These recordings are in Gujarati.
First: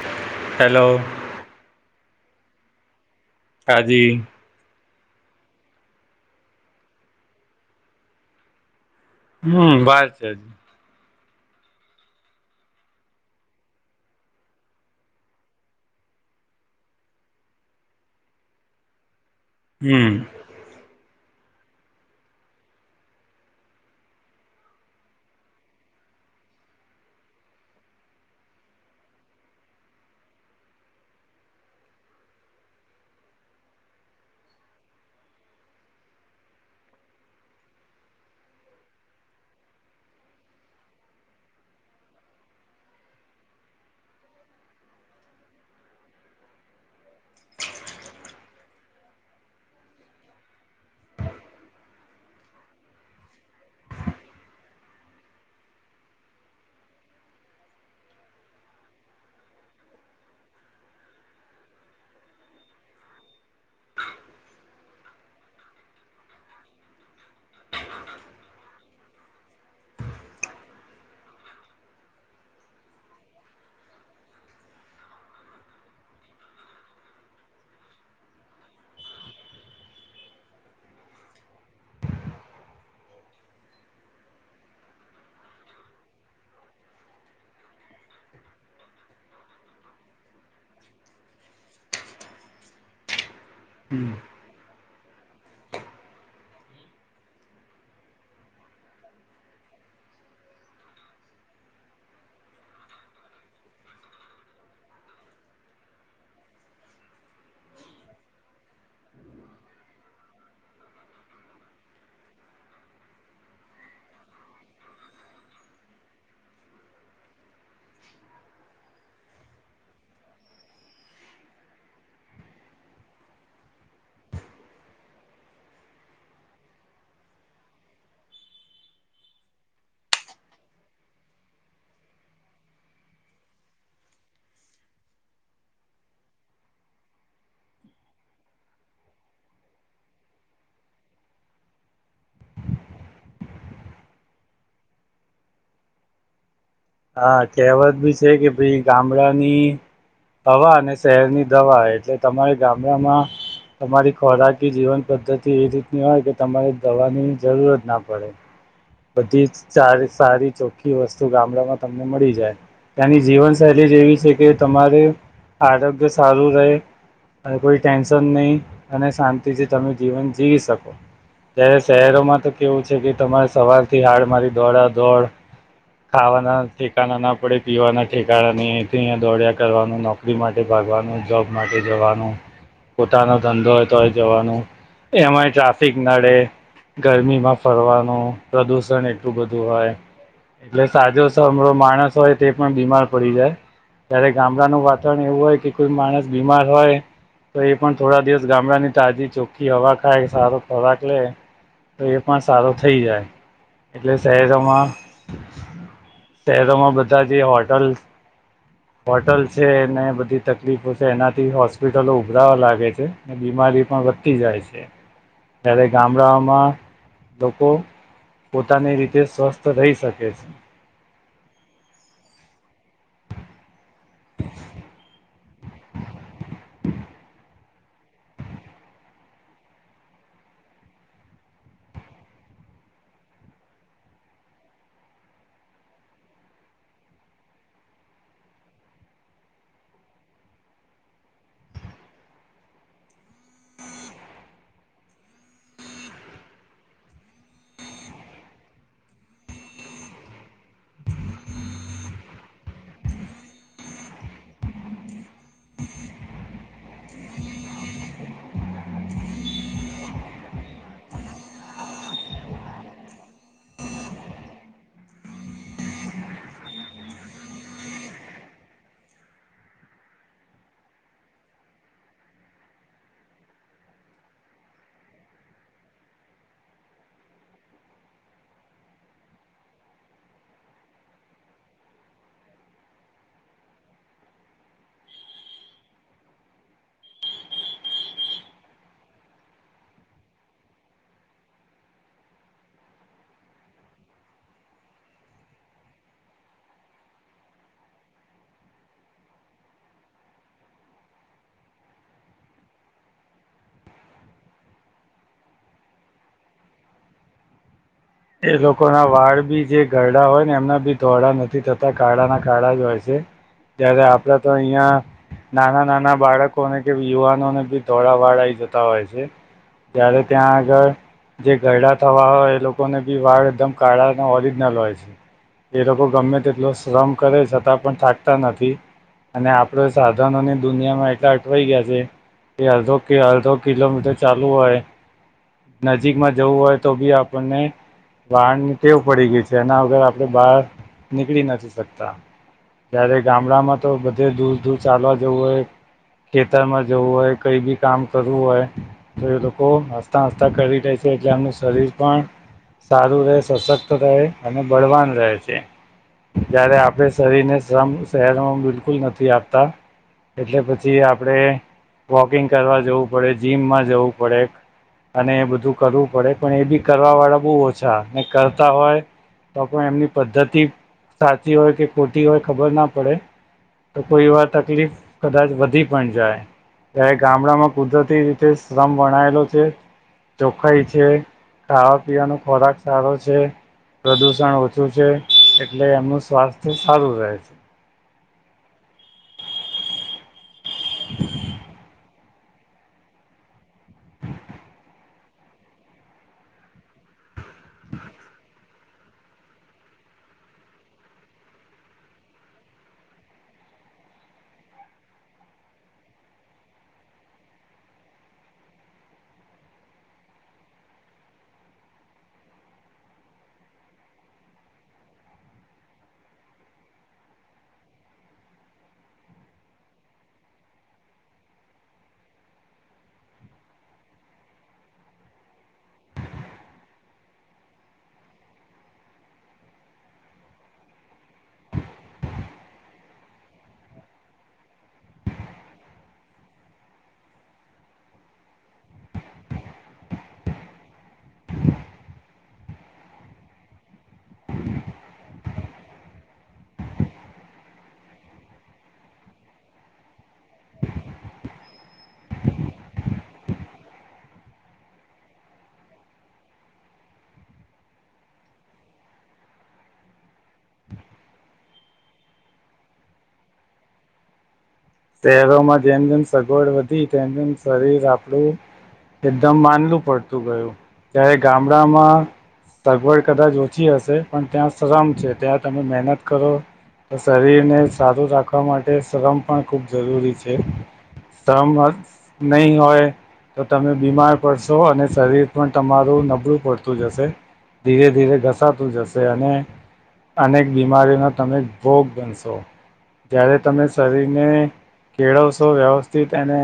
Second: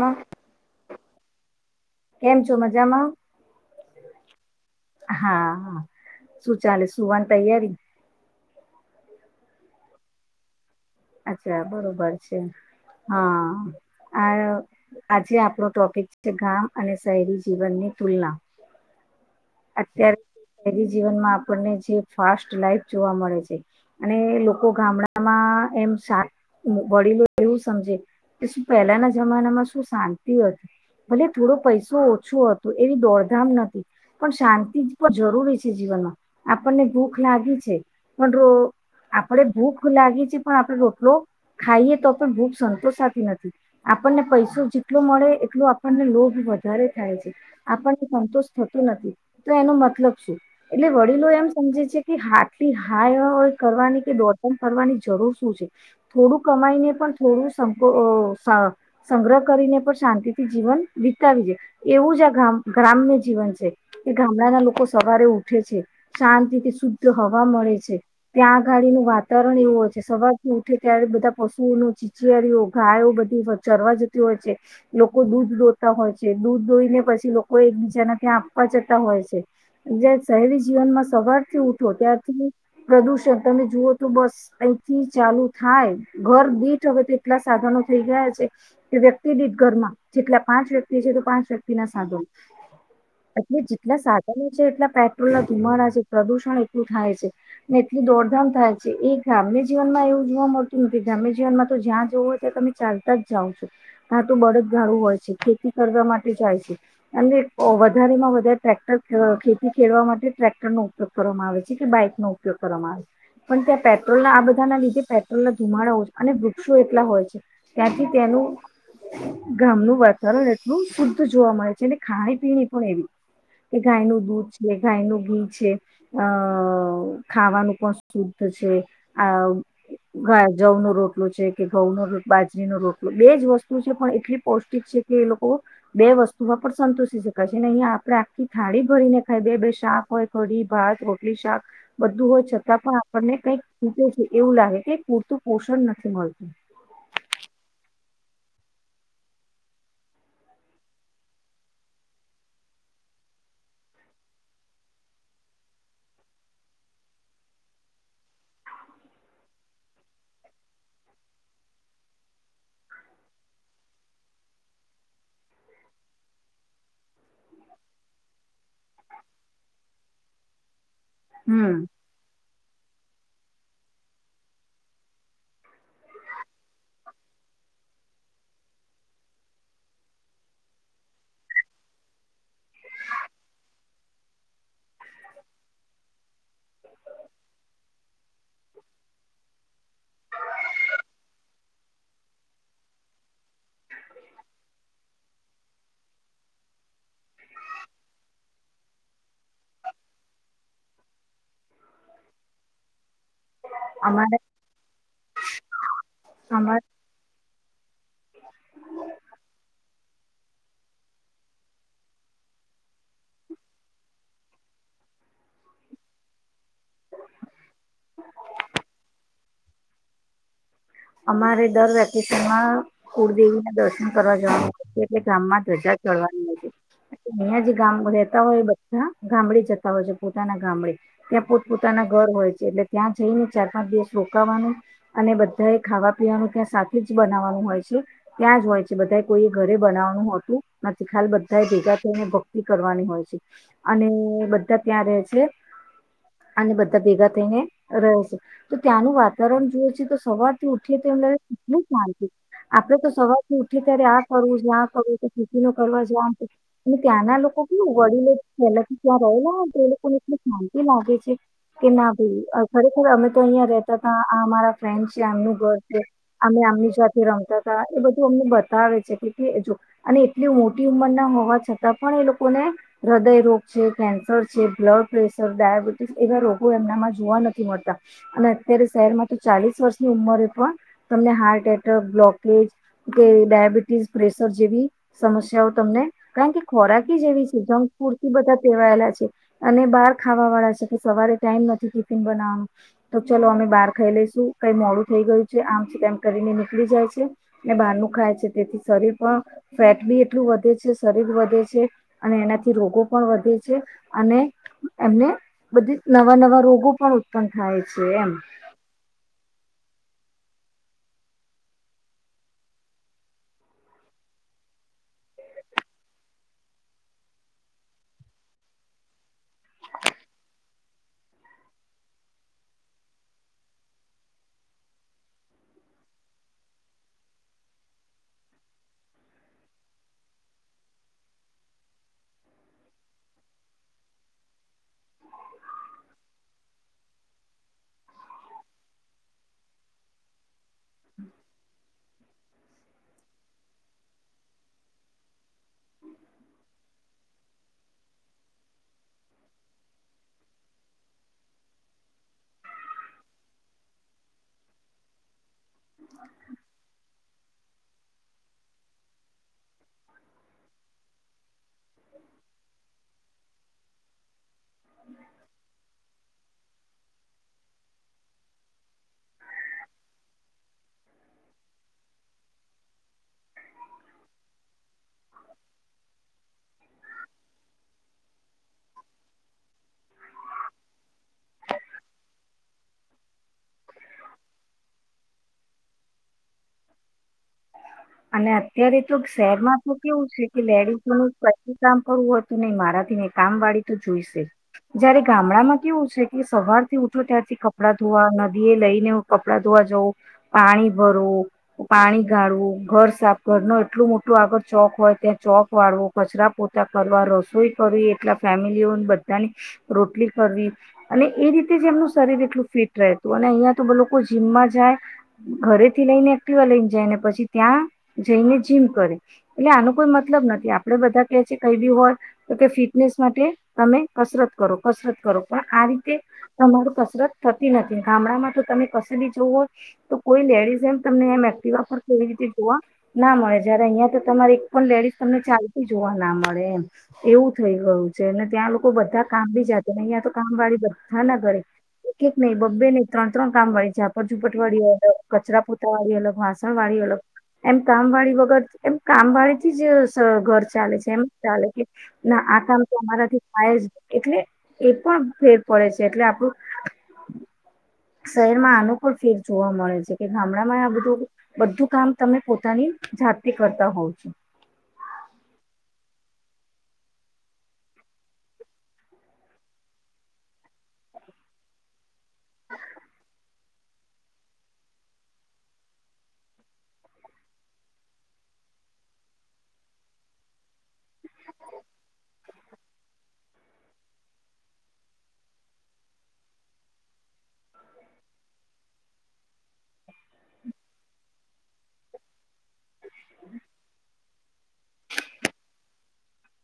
માં હલો કેમ છો મજામાં હાજી હા શું ચાલે સુવાની તૈયારીને હમ બસ છે જ અચ્છા બરોબર છે હા આ આજે આપણો ટોપિક છે ગામ અને શહેરી જીવનની તલના [unintelligible] અત્યારે હમ શહરી જીવનમાં આપને જે ફાસ્ટ લાઈફ જોવા મળે છે અને લોકો ગામડામાં એમ સાત વડીલો એવું સમજે કે શું પહેલાના જમાનામાં શું શાંતિ હતી ભલે થોડો પૈસો ઓછો હતો એવી દોડધામ નથી પણ શાંતિ પણ જરૂરી છે જીવન ન મા આપને ભૂખ લાગી છે પણ આપડે ભૂખ લાગી છે પણ આપણે રોટલો ખાઈએ તો પણ બૂબ સંતોષ આપતી નથી આપણને પૈસો જેટલો મળે એટલો આપણને લોભ વધારે થાય છે આપણને સંતોષ થતો નથી તો એનો મતલબ શું એટલે વડીલો એમ સમજે છે કે હાટલી હા કરવાની કે દોટન કરવાની જરૂર થોડું કમાઈને પણ થોડું સમ સા સંગ્રહ કરીને પણ શાંતિથી જીવન વિતાવી જાય એવું જ આ ગ્રામ્ય જીવન છે કે ગામડાના લોકો સવારે ઉથ ઉઠ છે શાંતિથી શુદ્ધ હવા મળે છે ત્યાં આગાડીનું વાતાવરણ એવું છે સવાર ઉઠે ત્યારે બધા પશુઓ ન ચીચયળઓ ગાયો બધી ચરવા જતી હોય છે લોકો દૂર દૂધોતા હોય છે દૂધ રોઈને પછી લોકો એકબીજાના ત્યાં આપવા જતા હોય છે એવી જીવનમાં સવારથી ઉઠો ત્યારથી પ્રદુષણ તમે જુઓ તો બસ અહીંથી જ ચાલુ થાય ઘર દીઠ હવે તો એટલા સાધનો થઈ ગયા છે કે વ્યક્તિ દીઠ ઘરમાં જેટલા પાંચ વ્યક્તિ છે તો પાંચ વ્યક્તિ ના સાધો [inaudible] જેટલા સાધનો છે એટલા પેટ્રોલ ના ધીમાડા છે પ્રદુષણ એટલું થાય છે ને એટલી દોડધામ થાય છે એ ગામે જ જીવન માં એવું જોવા મળતું નથી ગ્રામ્ય જીવનમાં તો જ્યાં જવું હોય ત્યાં તમે ચાલતા જાવ છો તા તો બળદ ગાડું હોય છે ખેતી કરવા માટે જાય છે અને વધારેમાં વધારે ટ્રેક્ટર ખે ખેતી ખેડવા માટે ટક્ટર નો ઉપયોગ કરવામાં આવે છે કે બાઈક નો ઉપયોગ કરવામાં આવે છે પણ ત્યાં પેટ્રોલ ના આ બ બધાં ના લીધે પેટ્રોલ ના ધુમાડા હોય અને વૃક્ષો એટલા હોય છે ત્યાંથી તેનું ગામનું વાતાવરણ એટલું શુધું જોવા મળે છે અને ખાણી પીણી પણ એવી એ ગાયનું દૂધ છે ગાયનું ઘી છે અ ખાવાનું પણ શુદ્ધ છે આ ઘ જવ નો રોટલો છે કે ઘઉં નો બાજરીનો રોટલો બેજ વસ્તુ છે પણ એટલી પૌષ્ટિક છે એ લોકો બે વસ્તુમાં પણ સંતુષી શકાય છે અહીંયા આપડે આખી થાળી ભરીને ખાય બે બે શાક હોય કડી ભાત રોટલી શાક બધું હોય છતાં પણ આપણને કઈક ખુટે છે એવું લાગે કે પૂરતું પોષણ નથી મળતું હા કહેવત ભી છે કે ભાઈ ગામડાની હવા અને શહેરની દવા એટલે તમારે ગામડામાં તમારી ખોરાકી જીવન પદ્ધતિ એ રીતની હોય કે તમારે દવાની જરૂરત ના પડે બધી સારી ચોખ્ખી વસ્તુ ગામડામાં તમને મળી જાય ત્યાંની જીવન શૈલી [unintelligible] છે કે તમારે આરોગ્ય સારું રેય અને કોઈ ટેન્શન નઈ અને શાંતિથી તમે જીવન જીવી શકો ત્યારે હમ શહેરોમાં તો કેવું છે કે તમારે સવાર થી હાડ મારી દોડા દોડ ખાવાના ઠેકાના ના પડે પીવાના ઠેકાણા ની [unintelligible] દોડયા કરવાનું નોકરી માટે ભાગવાનું જોબ માટે જવાનું પોતાનો ધંધો હોય તોય જવાનું એમાંય ટ્રાફિક નડે ગરમીમાં ફરવાનું પ્રદુષણ એટલું બધું હોય એટલે સાજો [unintelligible] માણસ હોય તે પણ બીમાર પડી જાય ત્યારે ગામડાનું વાતાવરણ એવું હોય કે કોઈ માણસ બીમાર હોય તો એ પણ થોડા દિવસ ગામડાની તાજી ચોખ્ખી હવા ખાય સારો ખોરાક લેય તો એ પણ સારો થઈ જાય એટલે અમારે શહેરોમાં અમારે શહેરોમાં બધા જે હોટલ હોટલ છે ને બધી તકલીફો છે એનાથી હોસ્પિટલો ઉભરાવા લાગે છે અને બીમારી પણ વધતી જાય છે ત્યારે ગામડાઓમાં લોકો પોતાની રીતે સ્વસ્થ રઈ શકે છે અમારે દર વેકેશનમાં કુળદેવી ના દર્શન કરવા જવા છે એટલે ગામમાં ધ્વજા [unintelligible] અહિયાં જે ગામ રેતા હોય એ બધા ગામડે જતા હોય છે પોતાના ગામડે ત્યાં પોત પોતાના ઘર હોય છે એટલે ત્યાં જઈને ચાર પાંચ દિવસ રોકાવાનું અને બ બધા ખાવા પીવાનું ત્યાં સાથે જ બનાવાનું હોય છે ત્યાં જ હોય છે બધાએ કોઈએ ઘરે બનાવવાનું હોતું નથી ખાલ બધા એ ભેગા થઈને ભક્તિ કરવાની હોય છે અને બધા ત્યાં રેય છે [inaudible] અને બધા ભેગા થઈને રહે છે તો ત્યાંનું વાતાવરણ જોવે છે તો સવારથી ઉઠી તો એમ લાગે કેટલું શંતી આપડે તો સવારથી ઉઠી ત્યારે આ કરવું [inaudible] ખેતી ન કરવા [inaudible] અને ત્યાંના લોકો કેવું વડીલો પહેલાથી ત્યાં રહેલા હોય તો એ લોકોને એટલ શાંતિ લાગે છે કે ના ભાઈ ખરેખર અમે તો અહિયાં રેતા હતા અમારા ફ્રેન્ડ છે એમનું ઘર છે અમે આમની સાથે રમતા હતા એ બધું અમને બતાવે છે કે જો અને એટલી મોટી ઉંમરના હોવા છતાં પણ એ લોકોને હૃદયરોગ છે કેન્સર છે બ્લડ પ્રેશર ડાયાબિટીસ એવા રોગો એમનામાં જોવા નથી મળતા અને અત્યારે શહેરમાં તો ચાલીસ વર્ષની ઉંમરે પણ તમને હાર્ટ એટેક બ્લોકેજ કે ડાયાબિટીસ પ્રેશર જેવી સમસ્યાઓ તમને કારણ કે ખોરાકી જેવી સિધમ પૂરતી બધા પેવાયેલા છે અને બહાર ખાવા વાળા છે કે સવારે ટાઈમ નથી કિફિન બનાવાનું તો ચલો અમે બહાર ખાઈ લઈ ું કઈ મોડું થઈ ગયું છે આમ છે તેમમ કરીને નીકળી જાય છે ને બહારનું ખાય છે તેથી શરીર પણ ફેટ બી એટલું વધે છે શરીર વધે છે અને એનાથી રોગો પણ વધે છે અને એમને બધી નવા નવા રોગો પણ ઉત્પન્ન થાય છે એમ એ લોકો ના વાળ બી જે ગરડા હોય ને એમના બી ધોડા નથી થતા કાળા ના કાળા જ હોય છે તય્યારે આપડે તો અહિયાં નાના નાના બાળકોને કે યુવાનોને બી ધોળ વાળા જતા હોય છે જયારે ત્યાં આગળ જે ગરડા થવા હોય એ લોકો ને બી વાળ એકદમ કાળાને ઓરિજનલ હોય છે એ લોકો ગમે તેટલો શ્રમ કરે જ હતા પણ થાકતા નથી અને આપડ સાધનોને દુનિયામાં એટલા અટવાઈ ગયા છે કે અધો કે અડધો કિલોમીટર ચાલુ હોય નજીકમાં જવું હોય તો બી આપણને વાહારની ટેવ પડી ગઈ છે એના વગર આપડણે બહાર નીકળી નથી શકતા ત્યારે ગામડામાં તો બધે દૂર દૂર ચાલવા જવું હોય ખેતરમાં જવું હોય કઈ બી કામ કરવું હોય તો એ લોકો હસતા હસતા કરી રે છે એટલે એમનું શરીર પણ સારું રહે સશક્ત રહે અને બળવાન રહે છે જયારે આપે શરીરને શ્રમ શહેરમાં બિલકુલ નથી આપતા એટલે પછી આપડે વોકિંગ કરવા જવું પડે જીમમાં જવું પડે અને એ બધું કરવું પડે પણ એ બી કરવા વાળા બહ અચ્છા ને કરતા હોય તો કો એમની પદ્ધતિ સાચી હોય કે ખોટી હોય ખબર ના પડે તો કોઈ એ વાર તકલીફ કદાચ વધી પણ જાય ત્યારે ગામડા માં કુદરતી શ્રમ વણાયેલો છે ચોખાઈ છે ખાવા પીવાનો ખોરાક સારો છે પ્રદુષણ ઓછું છે એટલે એમનું સ્વાસ્થ્ય સારું રહે છે અને અત્યારે તો શહેરમાં તો કેવું છે કે લેડીસોનું સ્છું કામ કરવુંત નહી મારાથી નહી કામ વાળી તો જોઈશે જયારે ગામડામાં કેવું છે કે સવાર થી ઉઠો ત્યાારથી કપડાં ધોવા નદી એ લઈને કપડાં ધોવા જ પાણી ભરો પાણી ગાળવું ઘર સાફ ઘર ન એટલું મોટું આગળ ચોક હોય ત્યાં ચોક વાળવો કચરા પોતા કરવા રસોઈ કર એટ ફેમિલીઓ બધાની રોટલી કરવી અને એ રીતે જ એમનું શરીર એટલું ફિટ ું અને અહિયાં તો લોકો જીમમાં જાય ઘરે થી લઈને એક્ટિવા લઈને જાય પછી ત્યાં જઈને જીમ કરે એટલે આનો કોઈ મતલબ નથી આપડે બધા કે છે કઈ બી હોય તો કે ફિટનેસ માટે તમે કસરત કરો કસરત કરો પણ આ રીતે તમારું કસરત થ નથી ગામડામાં તો તમે ક બી જવું હોય તો કોઈ લેડીઝ એમ તમને એમ એક્ટવા પર કેવી રીતે જોવા ના મળે જયારે અહિયાં તો તમારે એક પણ લેડીસ તમને ચાલતી જોવા ના મળે એમ એવું થઈ ગયું છે અને ત્યાં લોકો બધા કામ બી જાતે ને અહિયાં તો કામ વાળી બધા ના ઘરે એક એક નહીિ બબ્બે નહીં ત્રણ્રણ કામ વાળીઝાપટ ઝુપટ વાળી અલગ કચરા પોતા વાળી અલગ વાં વાળ અળ એમ કામ વાળી વગર એમ કામ વાળીથી જ ઘર ચાલે છે એમ ચાલે કે ના આ કં તો અમારાથી થાય જ એટલે એ પણ ફેર પડે છે એટલે આપણું [inaudible] શહેરમાં અનુકૂળ ફેર જોવા મળે છે કે ગામડામાં આ બધું બધું કામ તમે પોતાની જાતે કરતા હોવ છો શહેરોમાં જેમ જેમ સગવડ વધી તેમ તેમ શરીર આપણું એકદમ માનલું પડતું ગયું ત્યારે ગામડામાં સગવડ કદાચ ઓછી હશે પણ ત્યાં શ્રમ છે ત્યાં તમે મહેનત કરો તો શરીરને સારું રાખવા માટે શ્રમ પણ ખૂબ જરૂરી છે શ્રમ નહી હોય તો તમે બીમાર પડશો અને શરીર પણ તમારું નબળું પડતું જશે ધીરે ધીરે ઘસાતું જશે અને અનેક બીમારીનો તમે ભોગ બનશો જ્યારે તમે શરીર ને કેળવશો વ્યવસ્થિત એને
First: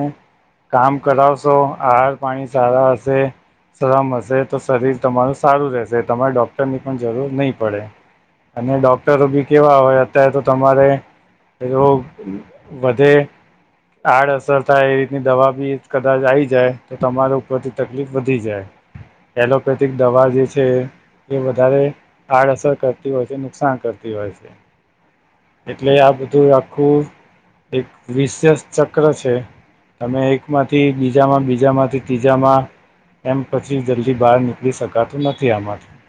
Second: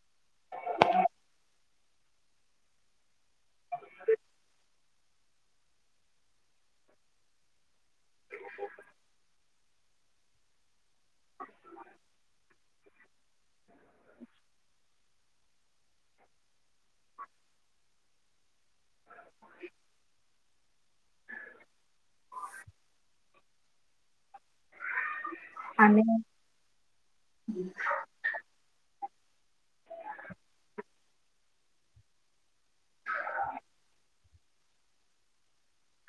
કામ કરાવશો આહાર પાણી સારા હશે શ્રમ હશે તો શરીર તમારું સારું રહેશે તમારે ડોક્ટરની પણ જરૂર નહીં પડે અને ડોક્ટરો બી કેવા હોય અત્યારે તો તમારે જો વધે આડઅસર થાય એ રીતની દવા બી કદાચ આઈ જાય તો તમારા ઉપરથી તકલીફ વધી જાય એલોપેથિક દવા જે છે છે એ વધારે આડઅસર કરતી હોય છે નુકસાન કરતી હોય છે એટલે અને આ બધું આખું એક વિશેષ ચક્ર છે તમે એકમાંથી બીજામાં બીજામાંથી ત્રીજામાં એમ પછી જલ્દી બહાર નીકળી શકાતું નથી આમાંથી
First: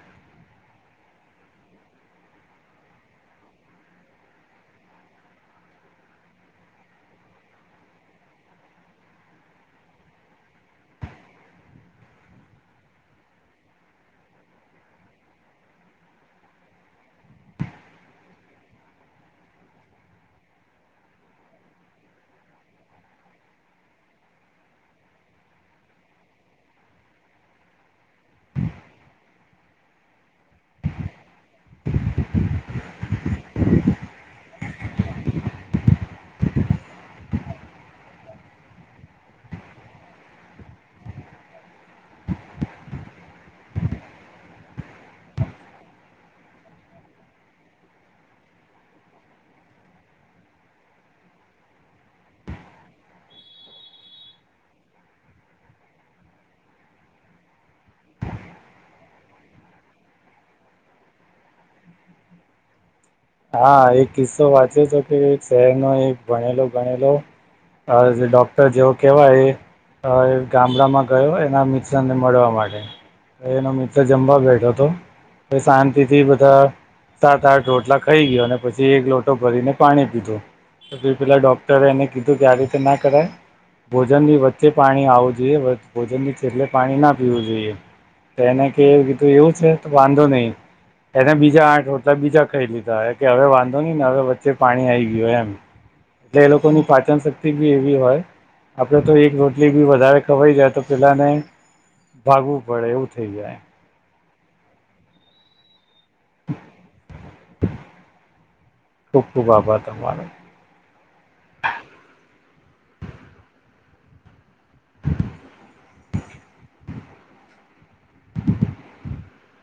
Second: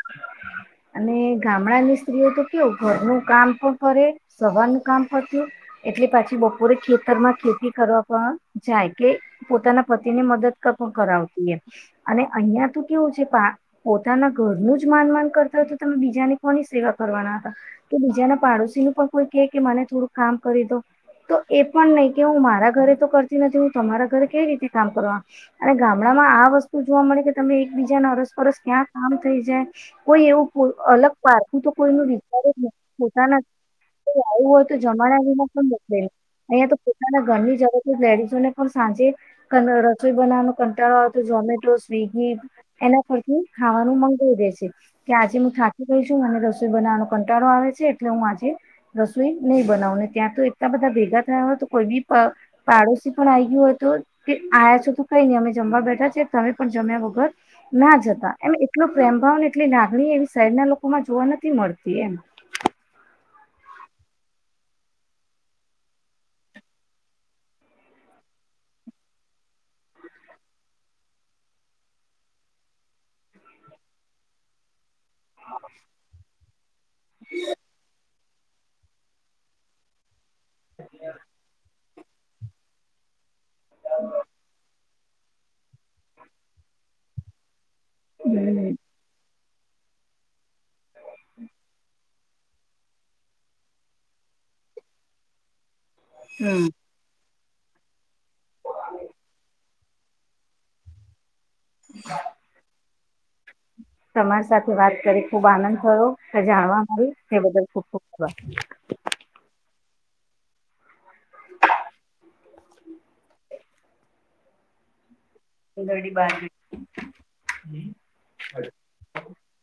અને ગામડાની સ્ત્રીઓ તો કેવું ઘરનું કામ પણ કરે સવારનું કામ પત્યું એટલે પાછી બપોરે ખેતરમાં ખેતી કરવા પણ જાય કે પોતાના પતિને મદદ પણ કરાવતી અને અહિયાં તો કેવું છે પોતાના ઘરનું જ માનમાન કરતા હોય તો તમે બીજાની કોની સેવા કરવાના હતા કે બીજાના પાડોશીનું પણ કોઈ કે મને થોડું કામ કરી દો તો એ પણ નહી કે હું મારા ઘરે તો કરતી નથી હું તમારા ઘરે કેવી રીતે કામ કરવા અને ગામડા માં આ વસ્તુ જોવા મળે કે તમે એકબીજા ના અરસ પરરસ ક્યાં કામ થઈ જાય કોઈ એવું અલગ પારખું તો કોઈ નું વિચાર પોતાના આવું હોય તો જમાનામાં પણ મોકલે અહિયાં તો પોતાના ઘરની જરૂર જ લેડીઝોને પણ આજે રસોઈ બનાવવાનો કંટાળો આવે તો ઝોમેટો સ્વીગી એના પરથી ખાવાનું મંગાવી દે છે કે આજે હું થાકી ગઈ છું મને રસોઈ બનાવાનો કંટાળો આવે છે એટલે હું આજે રસોઈ નહી બનાવુને ત્યાં તો એટલા બધા ભેગા થયા હોય તો કોઈ બી પા પાડોશી પણ આવી ગ યો તો કે આ્યા છો તો કઈ નહી અમે જમવા બેઠા છે તમે પણ જમ્યા વગર ના જતા એમ એટલો પ્રેમ ભાવ ને એટલી લાગણી એવી શહેરના લોકોમાં જોવા નથી મળતી એમ હા એક કિસ્સો વાંચે છે કે શહેર નો એક ભણેલો ગણેલો હ જ ડોક્ટર જેવો કેવાય હ એ ગામડામાં ગયો એના મિત્ર ને મળવા માટે એનો મિત્ર જમવા બેઠો હતો શાંતિથી બધા સાત આઠ રોટલા ખાઈ ગયો અને પછી એક લોટો ભરીને પાણી પીધું પછી પેલાં ડૉક્ટરે એને કીધું ત્યારે ના કરાય ભોજનની વચ્ચે પાણી આવવું જોઈએ ભોજન છેલ્લે પાણી ના પીવું જોઈએ તો હમ એને કે કીધું એવું છે તો વાંધો નહી એના બીજા આઠ રોટલા બીજા કઈ લીધા દીધા કે હવે વાંધો નહી ને હવે વચ્ચે પાણી આવી ગયું એમ એટલે એ હમ લોકોની પાચન શક્તિ બી એવી હોય આપડે તો એક રોટલી બી વધારે ખવાઈ જાય તો પેલાને ભાગવું પડે એવું થઇ જાય તમારી સાથે વાત કરી ખુબ આનંદ થયો જાણવા મળ્યું તે બદલ ખુબ ખુબ આભાર ખુબ [unintelligible] [inaudible] [unintelligible]